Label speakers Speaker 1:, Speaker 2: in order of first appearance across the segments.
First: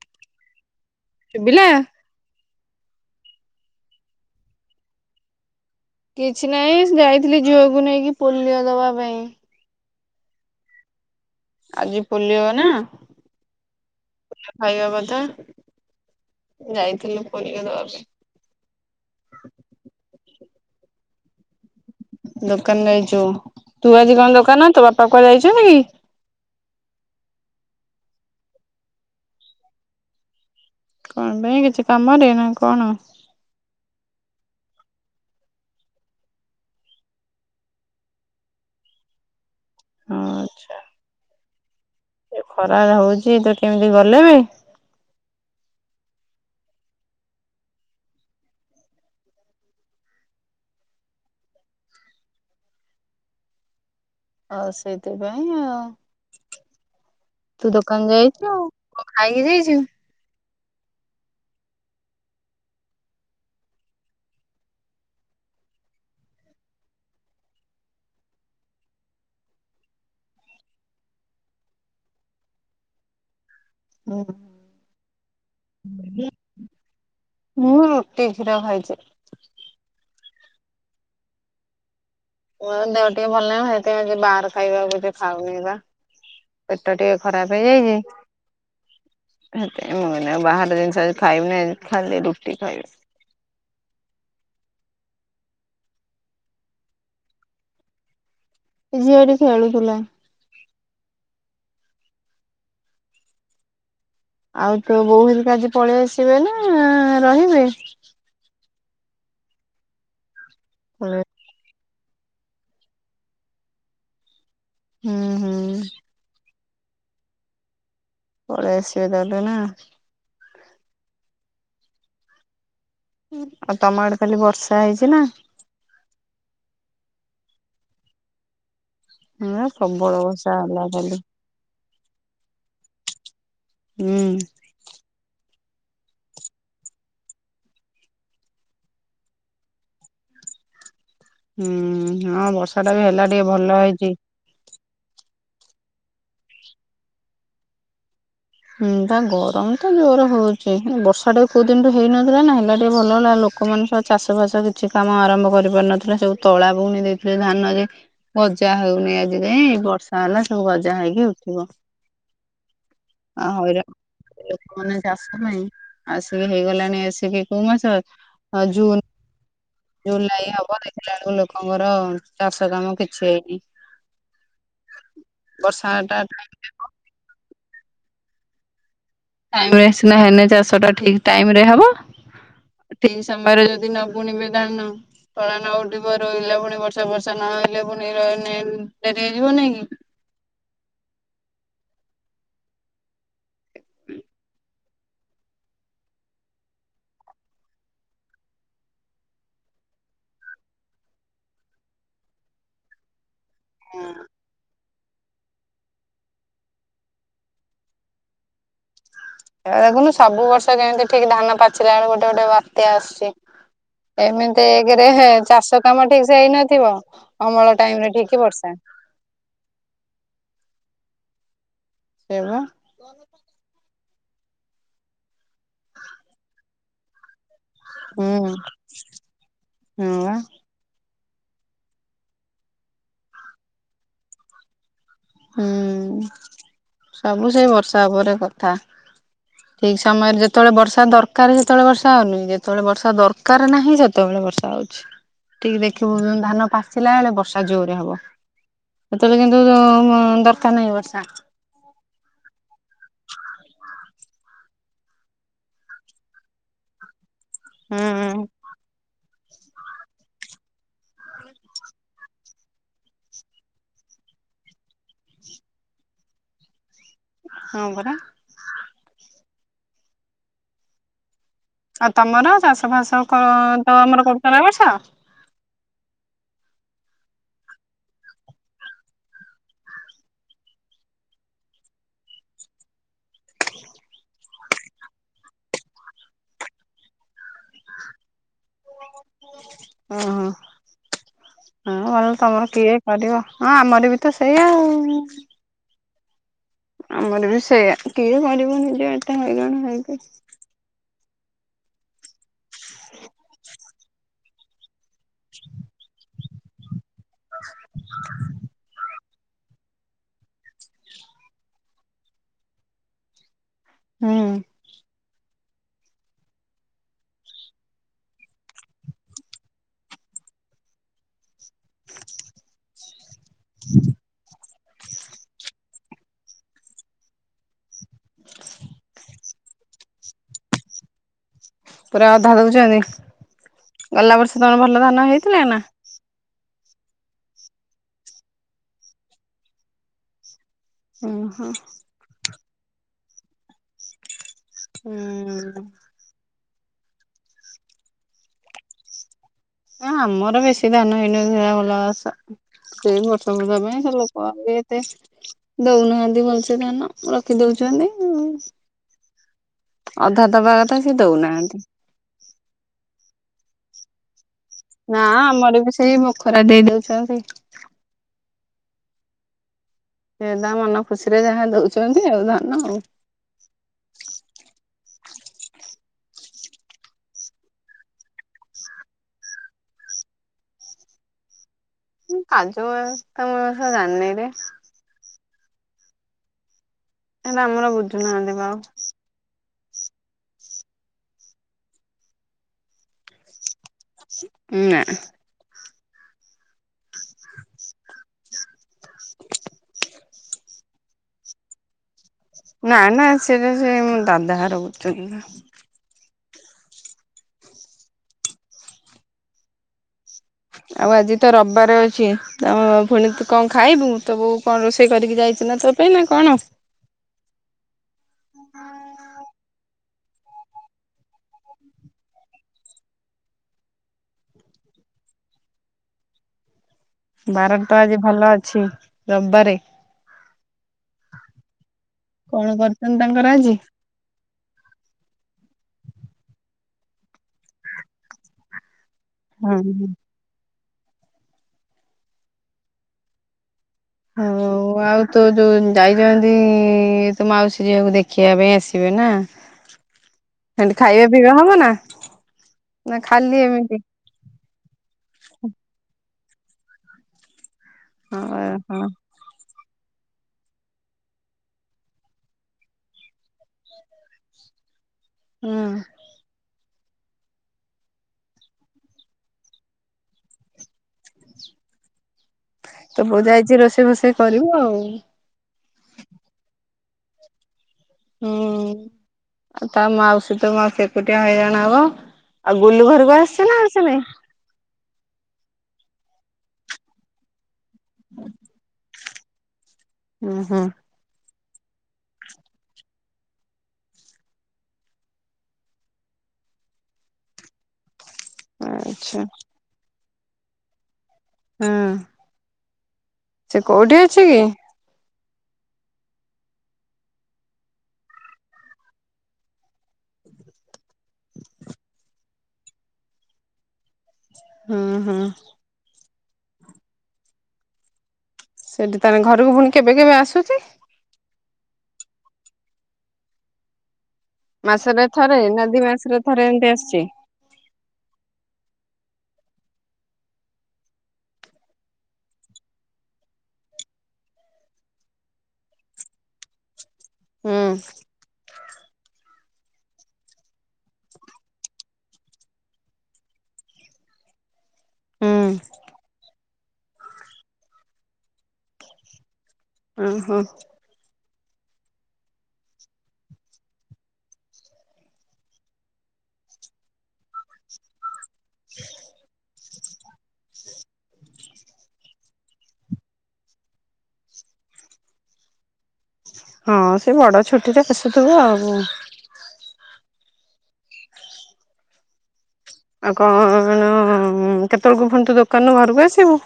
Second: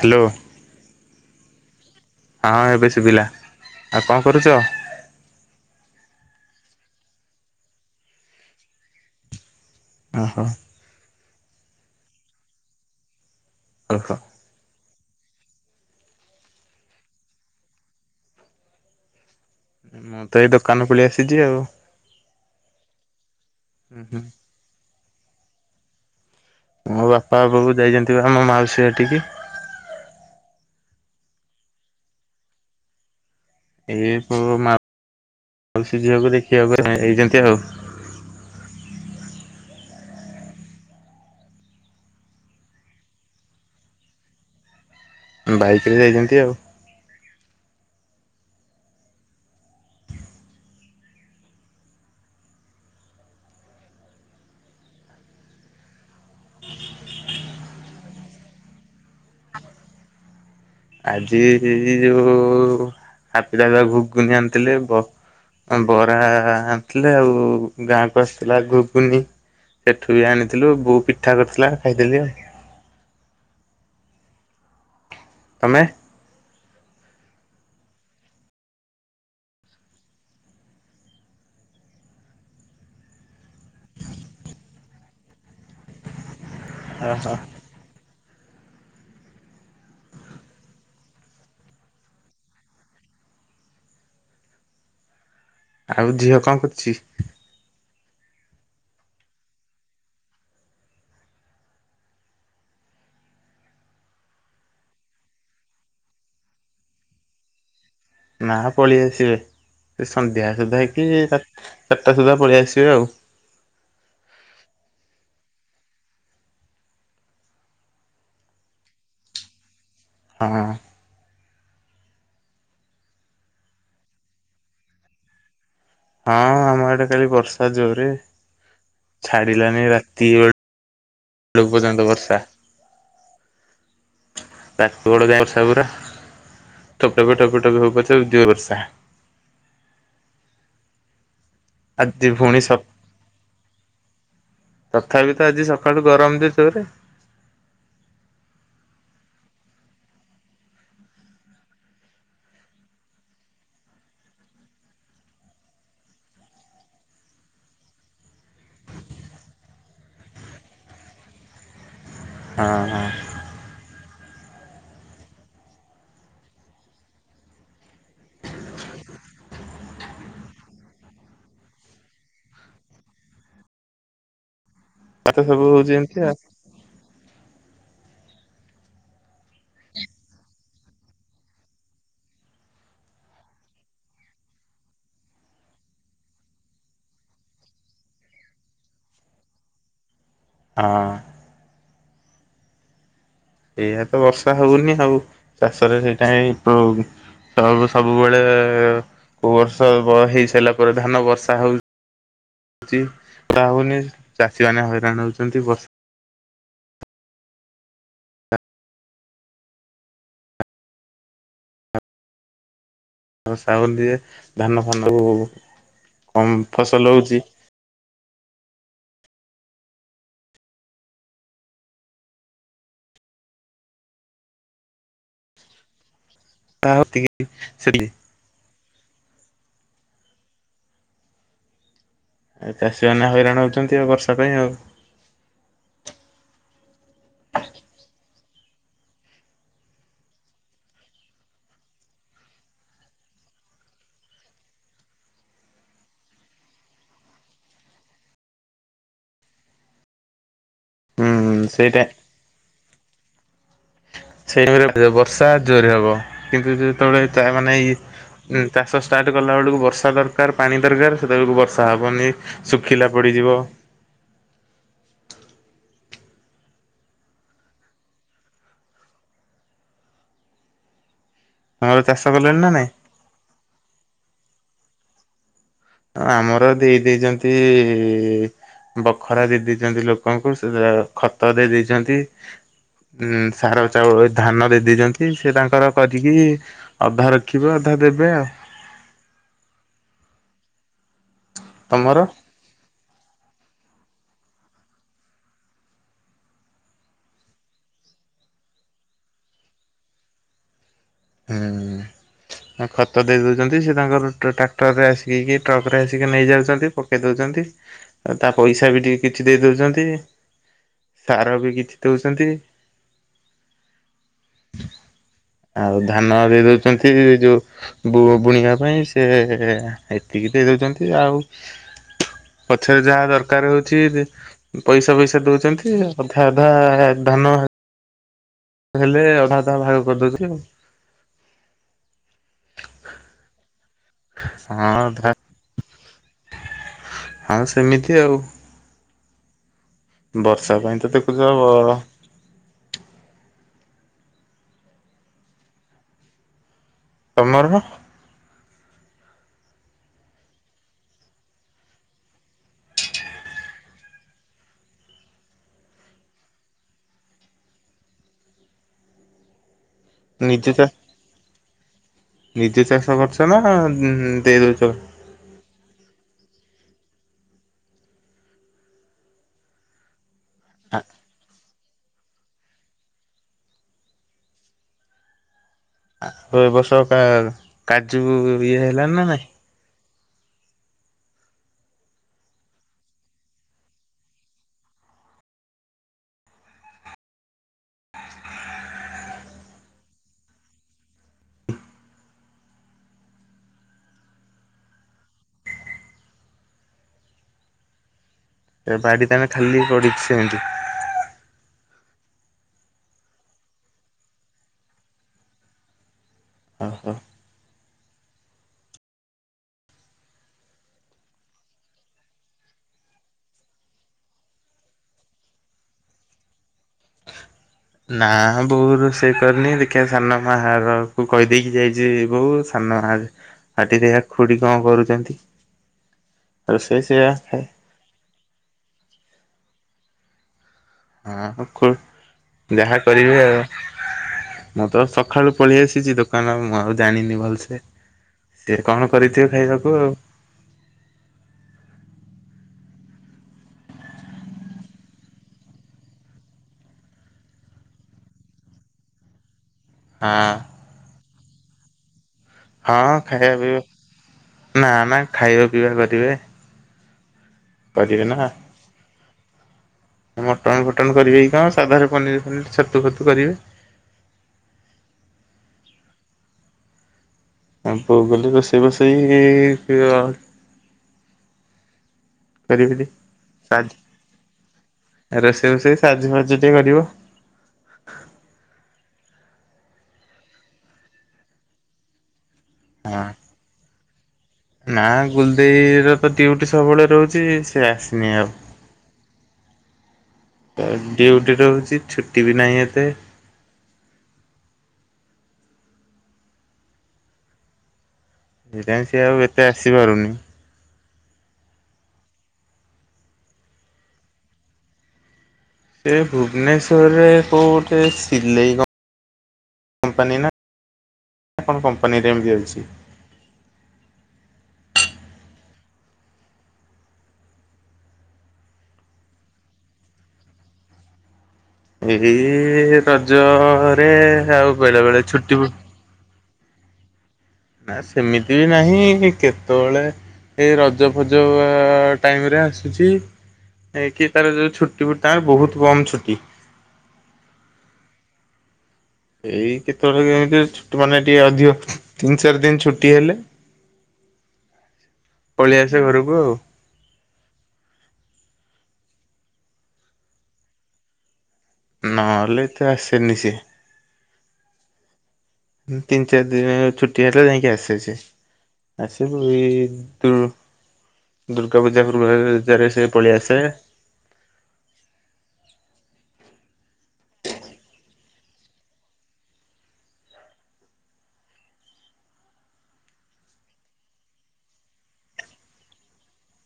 Speaker 1: Hello.
Speaker 2: ଶୁଭିଲା?
Speaker 1: ହଁ ଏବେ ଶୁଭିଲା। ଆଉ କଣ କରୁଚ?
Speaker 2: କିଛି ନାହିଁ ଯାଇଥିଲି ଝୁଅକୁ ନେଇକି ପୋଲିଓ ଦବା ପାଇଁ।
Speaker 1: ଓହୋ।
Speaker 2: ଆଜି ପୋଲିଓ ନା।
Speaker 1: ଓହୋ।
Speaker 2: ପୋଲିଓ ଖାଇବା କଥା। ଯାଇଥିଲି ପୋଲିଓ ଦବା ପାଇଁ।
Speaker 1: ମୁଁ ତ ଏଇ ଦୋକାନ ପଲେଇ ଆସିଛି ଆଉ।
Speaker 2: ଦୋକାନ ଯାଇଚୁ। ତୁ
Speaker 1: ହୁଁ
Speaker 2: ଆଜି
Speaker 1: ହୁଁ
Speaker 2: କଣ ଦୋକାନ ତୋ ବାପା କୁଆଡେ ଯାଇଚନ୍ତି କି?
Speaker 1: ମୋ ବାପା ବୋଉ ଯାଇଚନ୍ତି ବା ଆମ ମାଉସୀ ଘଟିକି।
Speaker 2: କଣ ପାଇଁ କିଛି କାମରେ ନା କଣ?
Speaker 1: ଏଇ ପୁଅ ମା ମାଉସୀ ଝିଅକୁ ଦେଖିବାକୁ ହେଇ ଯାଇଛନ୍ତି ଆଉ।
Speaker 2: ଆଚ୍ଛା। ଏ ଖରା ହଉଚି ତ କେମିତି ଗଲେ ବେ?
Speaker 1: ବାଇକ ରେ ଯାଇଚନ୍ତି ଆଉ।
Speaker 2: ଆଉ ସେଇଥିପାଇଁ ଆଉ। ତୁ ଦୋକାନ ଯାଇଚୁ କ ଖାଇକି ଯାଇଚୁ?
Speaker 1: ଆଜି ଯେ ଯେ ଯୋଉ ହାପି ଦାଦ ଘୁଗୁନି ଆଣିଥିଲେ ବ ବରା ଆଣିଥିଲେ ଆଉ ଗାଁକୁ ଆସିଥିଲା ଘୁଗୁନି। ସେଠୁ ବି ଆଣିଥିଲୁ ବୋଉ ପିଠା କରିଥିଲା ଖାଇଦେଲି ଆଉ।
Speaker 2: ଉଁ
Speaker 1: ତମେ
Speaker 2: ହୁଁ। ହୁଁ ଟିଭିର ଖାଇଚି। ମୋର ଦେହ ଟିକେ ଭଲ ନାହି ସେଇଥି ପାଇଁ ଆଜି ବାହାର ଖାଇବା କିଛି ଖାଉନି ପା। ପେଟ ଟିକେ
Speaker 1: ଓହୋ
Speaker 2: ଖରାପ ହେଇଯାଇଛି। ଏ ମୁଁ ଏନେ ବାହାର ଜିନିଷ ଖାଇବିନି ଖାଲି ରୁଟି ଖାଇବି।
Speaker 1: ଆଉ ଝିଅ କଣ କରୁଚି?
Speaker 2: ଏ ଝିଆ ଏଠି ଖେଳୁଥିଲା। ଆଉ ତ ବୋଉ ହେରିକା ଆଜି ପଳେଇ ଆସିବେ ନା ରହିବେ।
Speaker 1: ନା ପଳେଇ ଆସିବେ ସେ ସନ୍ଧ୍ୟା ସୁଦ୍ଧା କି
Speaker 2: ପଳେଇ
Speaker 1: ସାତ୍ ତୁଟା ସୁଦ୍ଧା ପଳେଇ ଆସିବେ ଆଉ।
Speaker 2: ହୁଁ ହୁଁ। ପଳେଇ ଆସିବେ ଦେବେ ନା।
Speaker 1: ହଁ ହଁ।
Speaker 2: ଆଉ ତମ ଆଡେ କାଲି ବର୍ଷା ହେଇଚି ନା?
Speaker 1: ହଁ ଆମ ଏଡେ କାଲି ବର୍ଷା ଜୋର୍ ରେ।
Speaker 2: ହଁ
Speaker 1: ଛାଡିଲାନି
Speaker 2: ପ୍ରବଳ
Speaker 1: ରାତି ବେଳ
Speaker 2: ବର୍ଷା ହେଲା କାଲି।
Speaker 1: ଜଉ ପର୍ଯ୍ୟନ୍ତ ବର୍ଷା।
Speaker 2: ହୁଁ।
Speaker 1: ତାକୁ ବଡ ଯାଏଁ ବର୍ଷା ପୁରା ଠୋପ ଠୋପେ ଠୋପେ ଠୋପେ ହଉ ପଛେ ଜୁର୍ ବର୍ଷା।
Speaker 2: ହୁଁ
Speaker 1: ଆଜି
Speaker 2: ହଁ
Speaker 1: ପୁଣି ସ
Speaker 2: ବର୍ଷା ଟା ବି ହେଲା ଟିକେ ଭଲ ହେଇଚି।
Speaker 1: ତଥାପି ତ ଆଜି ସକାଳୁ ଗରମ ଯେ ଜୋର୍ ରେ।
Speaker 2: ହୁଁ ତା ଗରମ ତ ଜୋର ହଉଚି ବର୍ଷା ଟା ବହୁ ଦିନୁରୁ ହେଇନଥିଲା ନା ହେଲା ଟିକେ ଭଲ ହେଲା ଲୋକମାନେ ସ ଚାଷ ବାସ କିଛି କାମ ଆରମ୍ଭ କରିପାରୁ ନଥିଲେ ସବୁ ତଳା ବୁଣି ଦେଇଥିଲେ ଧାନ ରେ। ଗଜା ହଉନି ଆଜି ଯାଏଁ ବର୍ଷା ହେଲା ସବୁ ଗଜା ହେଇକି ଉଠିବ।
Speaker 1: ହଁ ହଁ।
Speaker 2: ଆ ହଇରା ଲୋକମାନେ ଚାଷ ପାଇଁ ଆସିକି ହେଇଗଲାଣି ଆସିକି କୋଉ ମାସ ହ ଜୁନ୍ ଜୁଲାଇ ହବ ଦେଖିଲା ବେଳକୁ ଲୋକଙ୍କର ଚାଷ କାମ କିଛି ହେଇନି।
Speaker 1: ପାଠ ସବୁ ହଉ
Speaker 2: ବର୍ଷା ଟା
Speaker 1: ଏମତିଆ।
Speaker 2: ଟାଇମ ସିନା ହେନ ଚାଷ ଟା ଠିକ ଟାଇମ ରେ ହବ। ଠିକ ସମୟରେ ଯଦି ନ ବୁଣିବେ ଧାନ ଫଳ ନ ଉଠିବ ରହିଲା ପୁଣି ବର୍ଷା ବର୍ଷା ନହଲେ ପୁଣି ରନ ଡେରି ହେଇଯିବ ନାଇଁ କି।
Speaker 1: ହଁ। ଏଇଆ ତ ବର୍ଷା ହଉନି ଆଉ ଚାଷରେ ସେଇଟା ସବୁ ସବୁବେଳେ କୋଉ ବର୍ଷ ହେଇ ସାରିଲା ପରେ ଧାନ ବର୍ଷା ହଉ ଚି। କା ହଉନି ଚାଷୀମାନୋନେ ହଇରାଣ ହଉଛନ୍ତି ବ
Speaker 2: ଏ ଦେଖୁନୁ ସବୁ ବର୍ଷ କେମିତି ଠିକ ଧାନ ପାଚିଲା ବେଳକୁ ଗୋଟେ ଗୋଟେ ବାତ୍ୟା ଆସୁଛି।
Speaker 1: ବର୍ଷା ହଉନି ଯେ ଧାନ ଫାନ
Speaker 2: ଏମିତିରେ ଚାଷ କାମ ଠିକ ସେ
Speaker 1: କମ
Speaker 2: ହେଇନଥିବ।
Speaker 1: ଫସଲ ହଉଛି
Speaker 2: ଅମଳ ଟାଇମ ରେ ଠିକି ବର୍ଷା। ସେବ [inaudible]
Speaker 1: ଆତିକି ସେିଲି [inaudible]
Speaker 2: ହୁଁହୁଁ ହଁ ବା।
Speaker 1: ଚାଷୀମାନେ ହଇରାଣ ହୋଉଚନ୍ତି ଆଉ ବର୍ଷା ପାଇଁ ଆଉ।
Speaker 2: ହୁଁ ସବୁ ସେ ବର୍ଷା ଉପରେ କଥା।
Speaker 1: [inaudible]
Speaker 2: ଠିକ ସମୟରେ ଯେତେବେଳେ ବର୍ଷା ଦରକାର ସେତେବେଳେ ବର୍ଷା ହଉନି ଯେତେବେଳେ ବର୍ଷା ଦରକାର ନାହିଁ ସେତେବେଳେ ବର୍ଷା ହଉଛି। ଟିକେ ଦେଖିବୁ ଉଁ ଧାନ ପାଚିଲା ବେଳେ ବର୍ଷା ଜୋରେ ହବ। ସେତେବେଳେ କିନ୍ତୁ ଉଁ ଉଁମ ଦରକାର ନାହିଁ ବର୍ଷା।
Speaker 1: ହୁଁ ସେଇଟା। ସେଇ [unintelligible] ବର୍ଷା ଜୋରେ ହବ କିନ୍ତୁ ଯେତେବେଳେ ତା ମାନେ
Speaker 2: ହୁଁ
Speaker 1: ଇଏ ଚାଷ ଷ୍ଟାର୍ଟ ସେତେ ଗଲା ବେଳକୁ ବର୍ଷା ଦରକାର ପାଣି ଦରକାର ସେତେବେଳକୁ ବର୍ଷା ହବନି ଶୁଖିଲା ପଡିଯିବ।
Speaker 2: ହଁ ପରା।
Speaker 1: ଆମର
Speaker 2: ଆଉ
Speaker 1: ଚାଷ
Speaker 2: ତମର
Speaker 1: କଲେଣି ନା ନାଇଁ
Speaker 2: ଚାଷ ବାସ କ ତମର କରୁଛ ନାଁ ଏ ବର୍ଷ।
Speaker 1: ଆମର ଦେଇ ଦେଇେ ଦେଇଛନ୍ତି। ବଖରା ଦେଇ ଦେଇେ ଦେଇଛନ୍ତି ଲୋକଙ୍କୁ ସେ ଯୋଉ ଖତ ଦେଇ ଦେଇଛନ୍ତି। ହୁଁ ସାର ଚାଉଳ ଧାନ ଦେଇ ଦେଇଛନ୍ତି ସେ ତାଙ୍କର କରିକି ଅଧା ରଖିବେ ଅଧା ଦେବେ ଆଉ।
Speaker 2: ଓହୋ ହଁ
Speaker 1: ତମର?
Speaker 2: [unintelligible] ତମର କିଏ? କରିବ ହଁ ଆମର ବି ତ ସେଇଆ ଆଉ। ଆମର ବି ସେଇଆା କିଏ କରିବ ନିଯେ ଏତେ ହଇରାଣ ହେଇକି।
Speaker 1: ହୁଁ ଖତ ଦେଇଦଉଛନ୍ତି ସେ ତାଙ୍କର ଟ୍ରାକ୍ଟର ରେ ଆସି ପକେଇକି ଟ୍ରକ ରେ ଆସିକି ନେଇଯାଉଛନ୍ତି ପକେଇ ଦଉଛନ୍ତି ଆଉ ତା ପଇସା ବି ଟିକେ କିଛି ଦେଇ ଦଉଛନ୍ତି ସାର ବି କିଛି ଦଉଛନ୍ତି।
Speaker 2: ହୁଁ।
Speaker 1: ଆଉ ଧାନ ଦେଇ ଦଉଚନ୍ତି ଯୋଉ ବୁ ବୁଣିବା ପାଇଁ ସେ ଏତିକି ଦେଇ ଦଉଛନ୍ତି ଆଉ ପଛରେ ଯାହା ଦରକାର ହଉଛି ପଇସା ଫଇସା ଦଉଛନ୍ତି ଅଧା ଅଧା ଧାନ ହେଲେ ଅଧା ଅଧା ଭାଗ କରିଦଉଥିଲେ ଆଉ।
Speaker 2: ପୁରା ଅଧା ଦଉଚନି ଗଲା ବର୍ଷେ ତମର
Speaker 1: ହଁ
Speaker 2: ଭଲ
Speaker 1: ଧା
Speaker 2: ଧାନ ହେଇଥିଲା ନା।
Speaker 1: ହଁ ସେମିତି ଆଉ। ବର୍ଷା ପାଇଁ ତ ଦେଖୁଚ
Speaker 2: ଓହୋ ଉଁ ହୁଁ।
Speaker 1: ତମର।
Speaker 2: ହ ଆମର ବେଶୀ ଧାନ ହେଇନି [unintelligible] ସେ ଭଲବାସ ସେଇ ବର୍ଷା ଫର୍ଷା ପାଇଁ ସେ ଲୋକ କିଏ ଏତେ ଦଉନାହାନ୍ତି ଭଲସେ ଧାନ ରଖି ଦଉଚନ୍ତି ଉଁ ଅଧା
Speaker 1: ନିଜେ
Speaker 2: ଦବା
Speaker 1: ଚା
Speaker 2: କଥା ସେ ଦଉନାହାନ୍ତି।
Speaker 1: ନିଜେ ଚାଷ କରୁଛ ନା ଉଁ ଦେଇ ଦଉଚ?
Speaker 2: ନା ଆମର ବି ସେଇ ବଖରା ଦେଇ ଦଉଛନ୍ତି ସେ ତାଙ୍କ ମନ ଖୁସିରେ ଯାହା ଦଉଛନ୍ତି ଆଉ ଧନ ଆଉ।
Speaker 1: ଆଉ ଏ ବର୍ଷ କା କାଜୁ ଇଏ ହେଲଣିି ନା ନାଇଁ?
Speaker 2: କାଜୁ [unintelligible] ତ ମୁ ଜାଣିନି ରେ। ଆମର ବୁଝୁନାହାନ୍ତି ପା ଆଉ। ନାଁ
Speaker 1: ସେ ବାଡ଼ି ତାହେଲେ ଖାଲି ପଡ଼ିଛି ସେମିତି।
Speaker 2: ନା ନା ସେଟା ସେ ମୋ ଦାଦା ଘର ବୁଝୁଛନ୍ତି।
Speaker 1: ଓହୋ।
Speaker 2: ଆଉ ଆଜି ତ ରବିବାର ଅଛି ତମ ପୁଣି ତୁ କଣ ଖାଇବୁ ତୋ ବୋଉ କଣ ରୋଷେଇ କରିକି ଯାଇଛି ନା ତୋ ପାଇଁ ପାଇଁ ନା କଣ?
Speaker 1: ନା ବୋଉ ରୋଷେଇ କରିନି ଦେଖିଆ ସାନମା ଘର କୁ କହିଦେଇକି ଯାଇଚି ବୋଉ। ହଟିରେ ଖୁଡ଼ି କଣ କରୁଛନ୍ତି? ରୋଷେଇ ସେଇଆ ଖାଇ
Speaker 2: ବାର ତ ଆଜି ଭଲ ଅଛି ରବିବାରେ।
Speaker 1: ହଁ ଖୁ
Speaker 2: କଣ
Speaker 1: -ଯାହା
Speaker 2: କରୁଛନ୍ତି
Speaker 1: କରିବେ
Speaker 2: ତାଙ୍କର
Speaker 1: ଆଉ।
Speaker 2: ଆଜି?
Speaker 1: ମୁଁ ତ ସକାଳୁ ପଳେଇ ଆସିଛି ଦୋକାନ ମୁଁ ଆଉ ଜାଣିନି ଭଲସେ। ଟିକେ କଣ କରିଥିବେ
Speaker 2: ହଁ
Speaker 1: ଖାଇବାକୁ ଆଉ।
Speaker 2: ହଁ ଆଉ ତୋ ଯୋଉ ଯାଇଛନ୍ତି ତୋ ମାଉସୀ ଝିଅକୁ ଦେଖିବା ପାଇଁ ଆସିବେ ନା?
Speaker 1: ହଁ।
Speaker 2: ତାହେଲେ ଖାଇବା ପିଇବା ହବ ନା,
Speaker 1: ହଁ
Speaker 2: ନା
Speaker 1: ଖାଇବା
Speaker 2: ଖାଲି
Speaker 1: ପିଇବା
Speaker 2: ଏମିତି?
Speaker 1: ନା ନା ଖାଇବା ପିଇବା କରିବେ। କରିବେ ନା।
Speaker 2: ହଁ, ହଁ।
Speaker 1: ମଟନ ଫଟନ କରିବେ କି କଣ ସାଧାରେ ପନିର ପନିର ଛତୁ ଫତୁ କରିବେ।
Speaker 2: ହୁଁ।
Speaker 1: ହବ ବୋଲି ରୋଷେଇ ଫୋଷେଇ କରିବିନି।
Speaker 2: ତ ବୋଉ ଯାଇଛି
Speaker 1: ସାଜ
Speaker 2: ରୋଷେଇ ଫୋଷେଇ କରିବ ଆଉ।
Speaker 1: ରୋଷେଇ ଫୋଷେଇ ସାହାଯ୍ୟ ଫାହାଜ୍ୟ ଟିକେ କରିବ।
Speaker 2: ହୁଁ ଆଉ ତା ମାଉସୀ ତ ମାଉ ସେକୁଟିଆ ହଇରାଣ ହବ। ଆଉ ଗୁଲୁ
Speaker 1: ହଁ।
Speaker 2: ଘରକୁ ଆସିଛି ନା ଆସିନି?
Speaker 1: ନା ଗୁଲଦେଇ ର ତ ଡିୟୁଟି ସବୁବେଳେ ରହୁଛି ସେ ଆସିନି ଆଉ।
Speaker 2: ହୁଁ ହୁଁ
Speaker 1: ଡିୟୁଟି ରଉଛି ଛୁଟି ବି ନାହିଁ ଏତେ। ଏଟାଇ ସେ
Speaker 2: ଆଚ୍ଛା
Speaker 1: ଆଉ ଏତେ ଆସିପାରୁନି।
Speaker 2: ହଁ। ସେ କୋଉଠି ଅଛି କି?
Speaker 1: ସେ ଭୁବନେଶ୍ୱରରେ କୋଉଠେ ସିଲେଇ କମ୍ପାନୀ ନା କଣ କମ୍ପାନୀରେ ଏମିତି ଅଛି।
Speaker 2: ହୁଁ, ହୁଁ। ସେଇଠି ତାହେଲେ ଘରକୁ ପୁଣି କେବେ କେବେ ଆସୁଛି?
Speaker 1: ଏହି ରଜରେ ଆଉ ବେଳେ ବେଳେ
Speaker 2: ମାସରେ
Speaker 1: ଛୁଟି
Speaker 2: ଥରେ ନା ଦି ମାସରେ ଥରେ ଏମତି ଆସୁଛି?
Speaker 1: ନା ସେମିତି ବି ନାହିଁ କେତେବେଳେ ଏଇ ରଜ ଫଜ ଟାଇମ ରେ ଆସୁଛି। ଏ କି ତାର ଯୋଉ ଛୁଟି ତାର ବହୁତ କମ ଛୁଟି।
Speaker 2: ହୁଁ।
Speaker 1: ଏଇ କେତେବେଳେ କେମିତି ଛୁଟି ମାନେ ଟିକେ ଅଧିକ ତିନି ଚାରି ଦିନ ଛୁଟି ହେଲେ।
Speaker 2: ହୁଁ
Speaker 1: ପଳେଇ ଆସେ ଘରକୁ ଆଉ।
Speaker 2: ଓହୋ!
Speaker 1: ନହେଲେ ତ ଆସେନି ସିଏ। ତିନି, ଚାରି ଦିନ ଛୁଟି ହେଲେ ଯାଇକି ଆସେ ସିଏ। ଆସିବୁ ଏଇ ତୁ ଦୁର୍ଗା ପୂଜା [unintelligible] ସେ ପଳେଇଆସେ।
Speaker 2: ହଁ, ସେ ବଡ଼ ଛୁଟି ରେ ଆସୁଥିବ ଆଉ। ଆଉ କଣ କେତେବେଳକୁ ଫୁଣି ତୁ ଦୋକାନରୁ ଘରକୁ ଆସିବୁ?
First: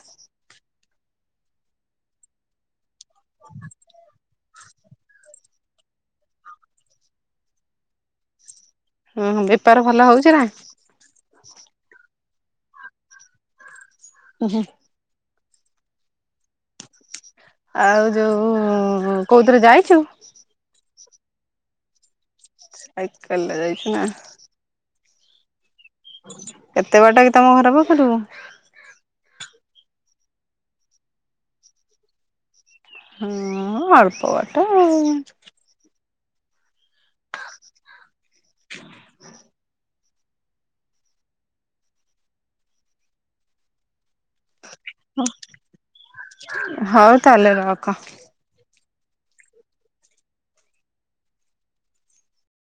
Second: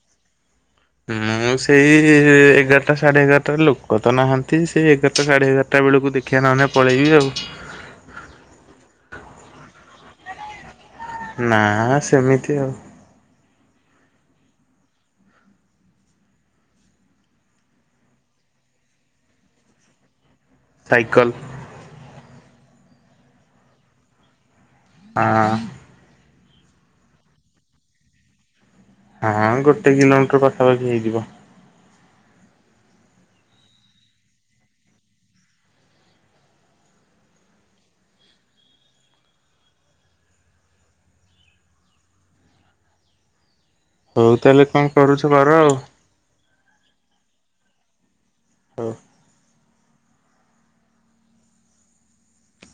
Speaker 1: ମୁଁ ସେଇ ଏଗାରଟା ସାଢେ ଏଗାରଟାରେ ଲୋକ ତ ନାହାନ୍ତି ସେଇ ଏଗାର ଟା ସାଢେ ଏଗାରଟା ବେଳକୁ ଦେଖିଆ ନହେଲେ ପଳେଇବି ଆଉ।
Speaker 2: ଓହୋ! ବେପାର ଭଲ ହଉଛି ନା?
Speaker 1: ନା, ସେମିତି ଆଉ।
Speaker 2: ଉହୁଁ ଆଉ ଯୋଉ କୋଉଥିରେ ଯାଇଛୁ?
Speaker 1: ସାଇକଲ।
Speaker 2: ସାଇକଲ ରେ ଯାଇଛୁ ନା,
Speaker 1: ଆଁ।
Speaker 2: କେତେ ବାଟ କି ତମ ଘର ପାଖରୁ?
Speaker 1: ହଁ ଗୋଟେ କିଲୋମିଟର ପାଖାପାଖି ହେଇଯିବ।
Speaker 2: ହଁ ଅଳ୍ପ ବାଟ ଆଉ।
Speaker 1: ହଉ ତାହେଲେ କଣ କରୁଛ କର ଆଉ।
Speaker 2: ହଉ ତାହେଲେ ରଖ।
Speaker 1: ହଉ।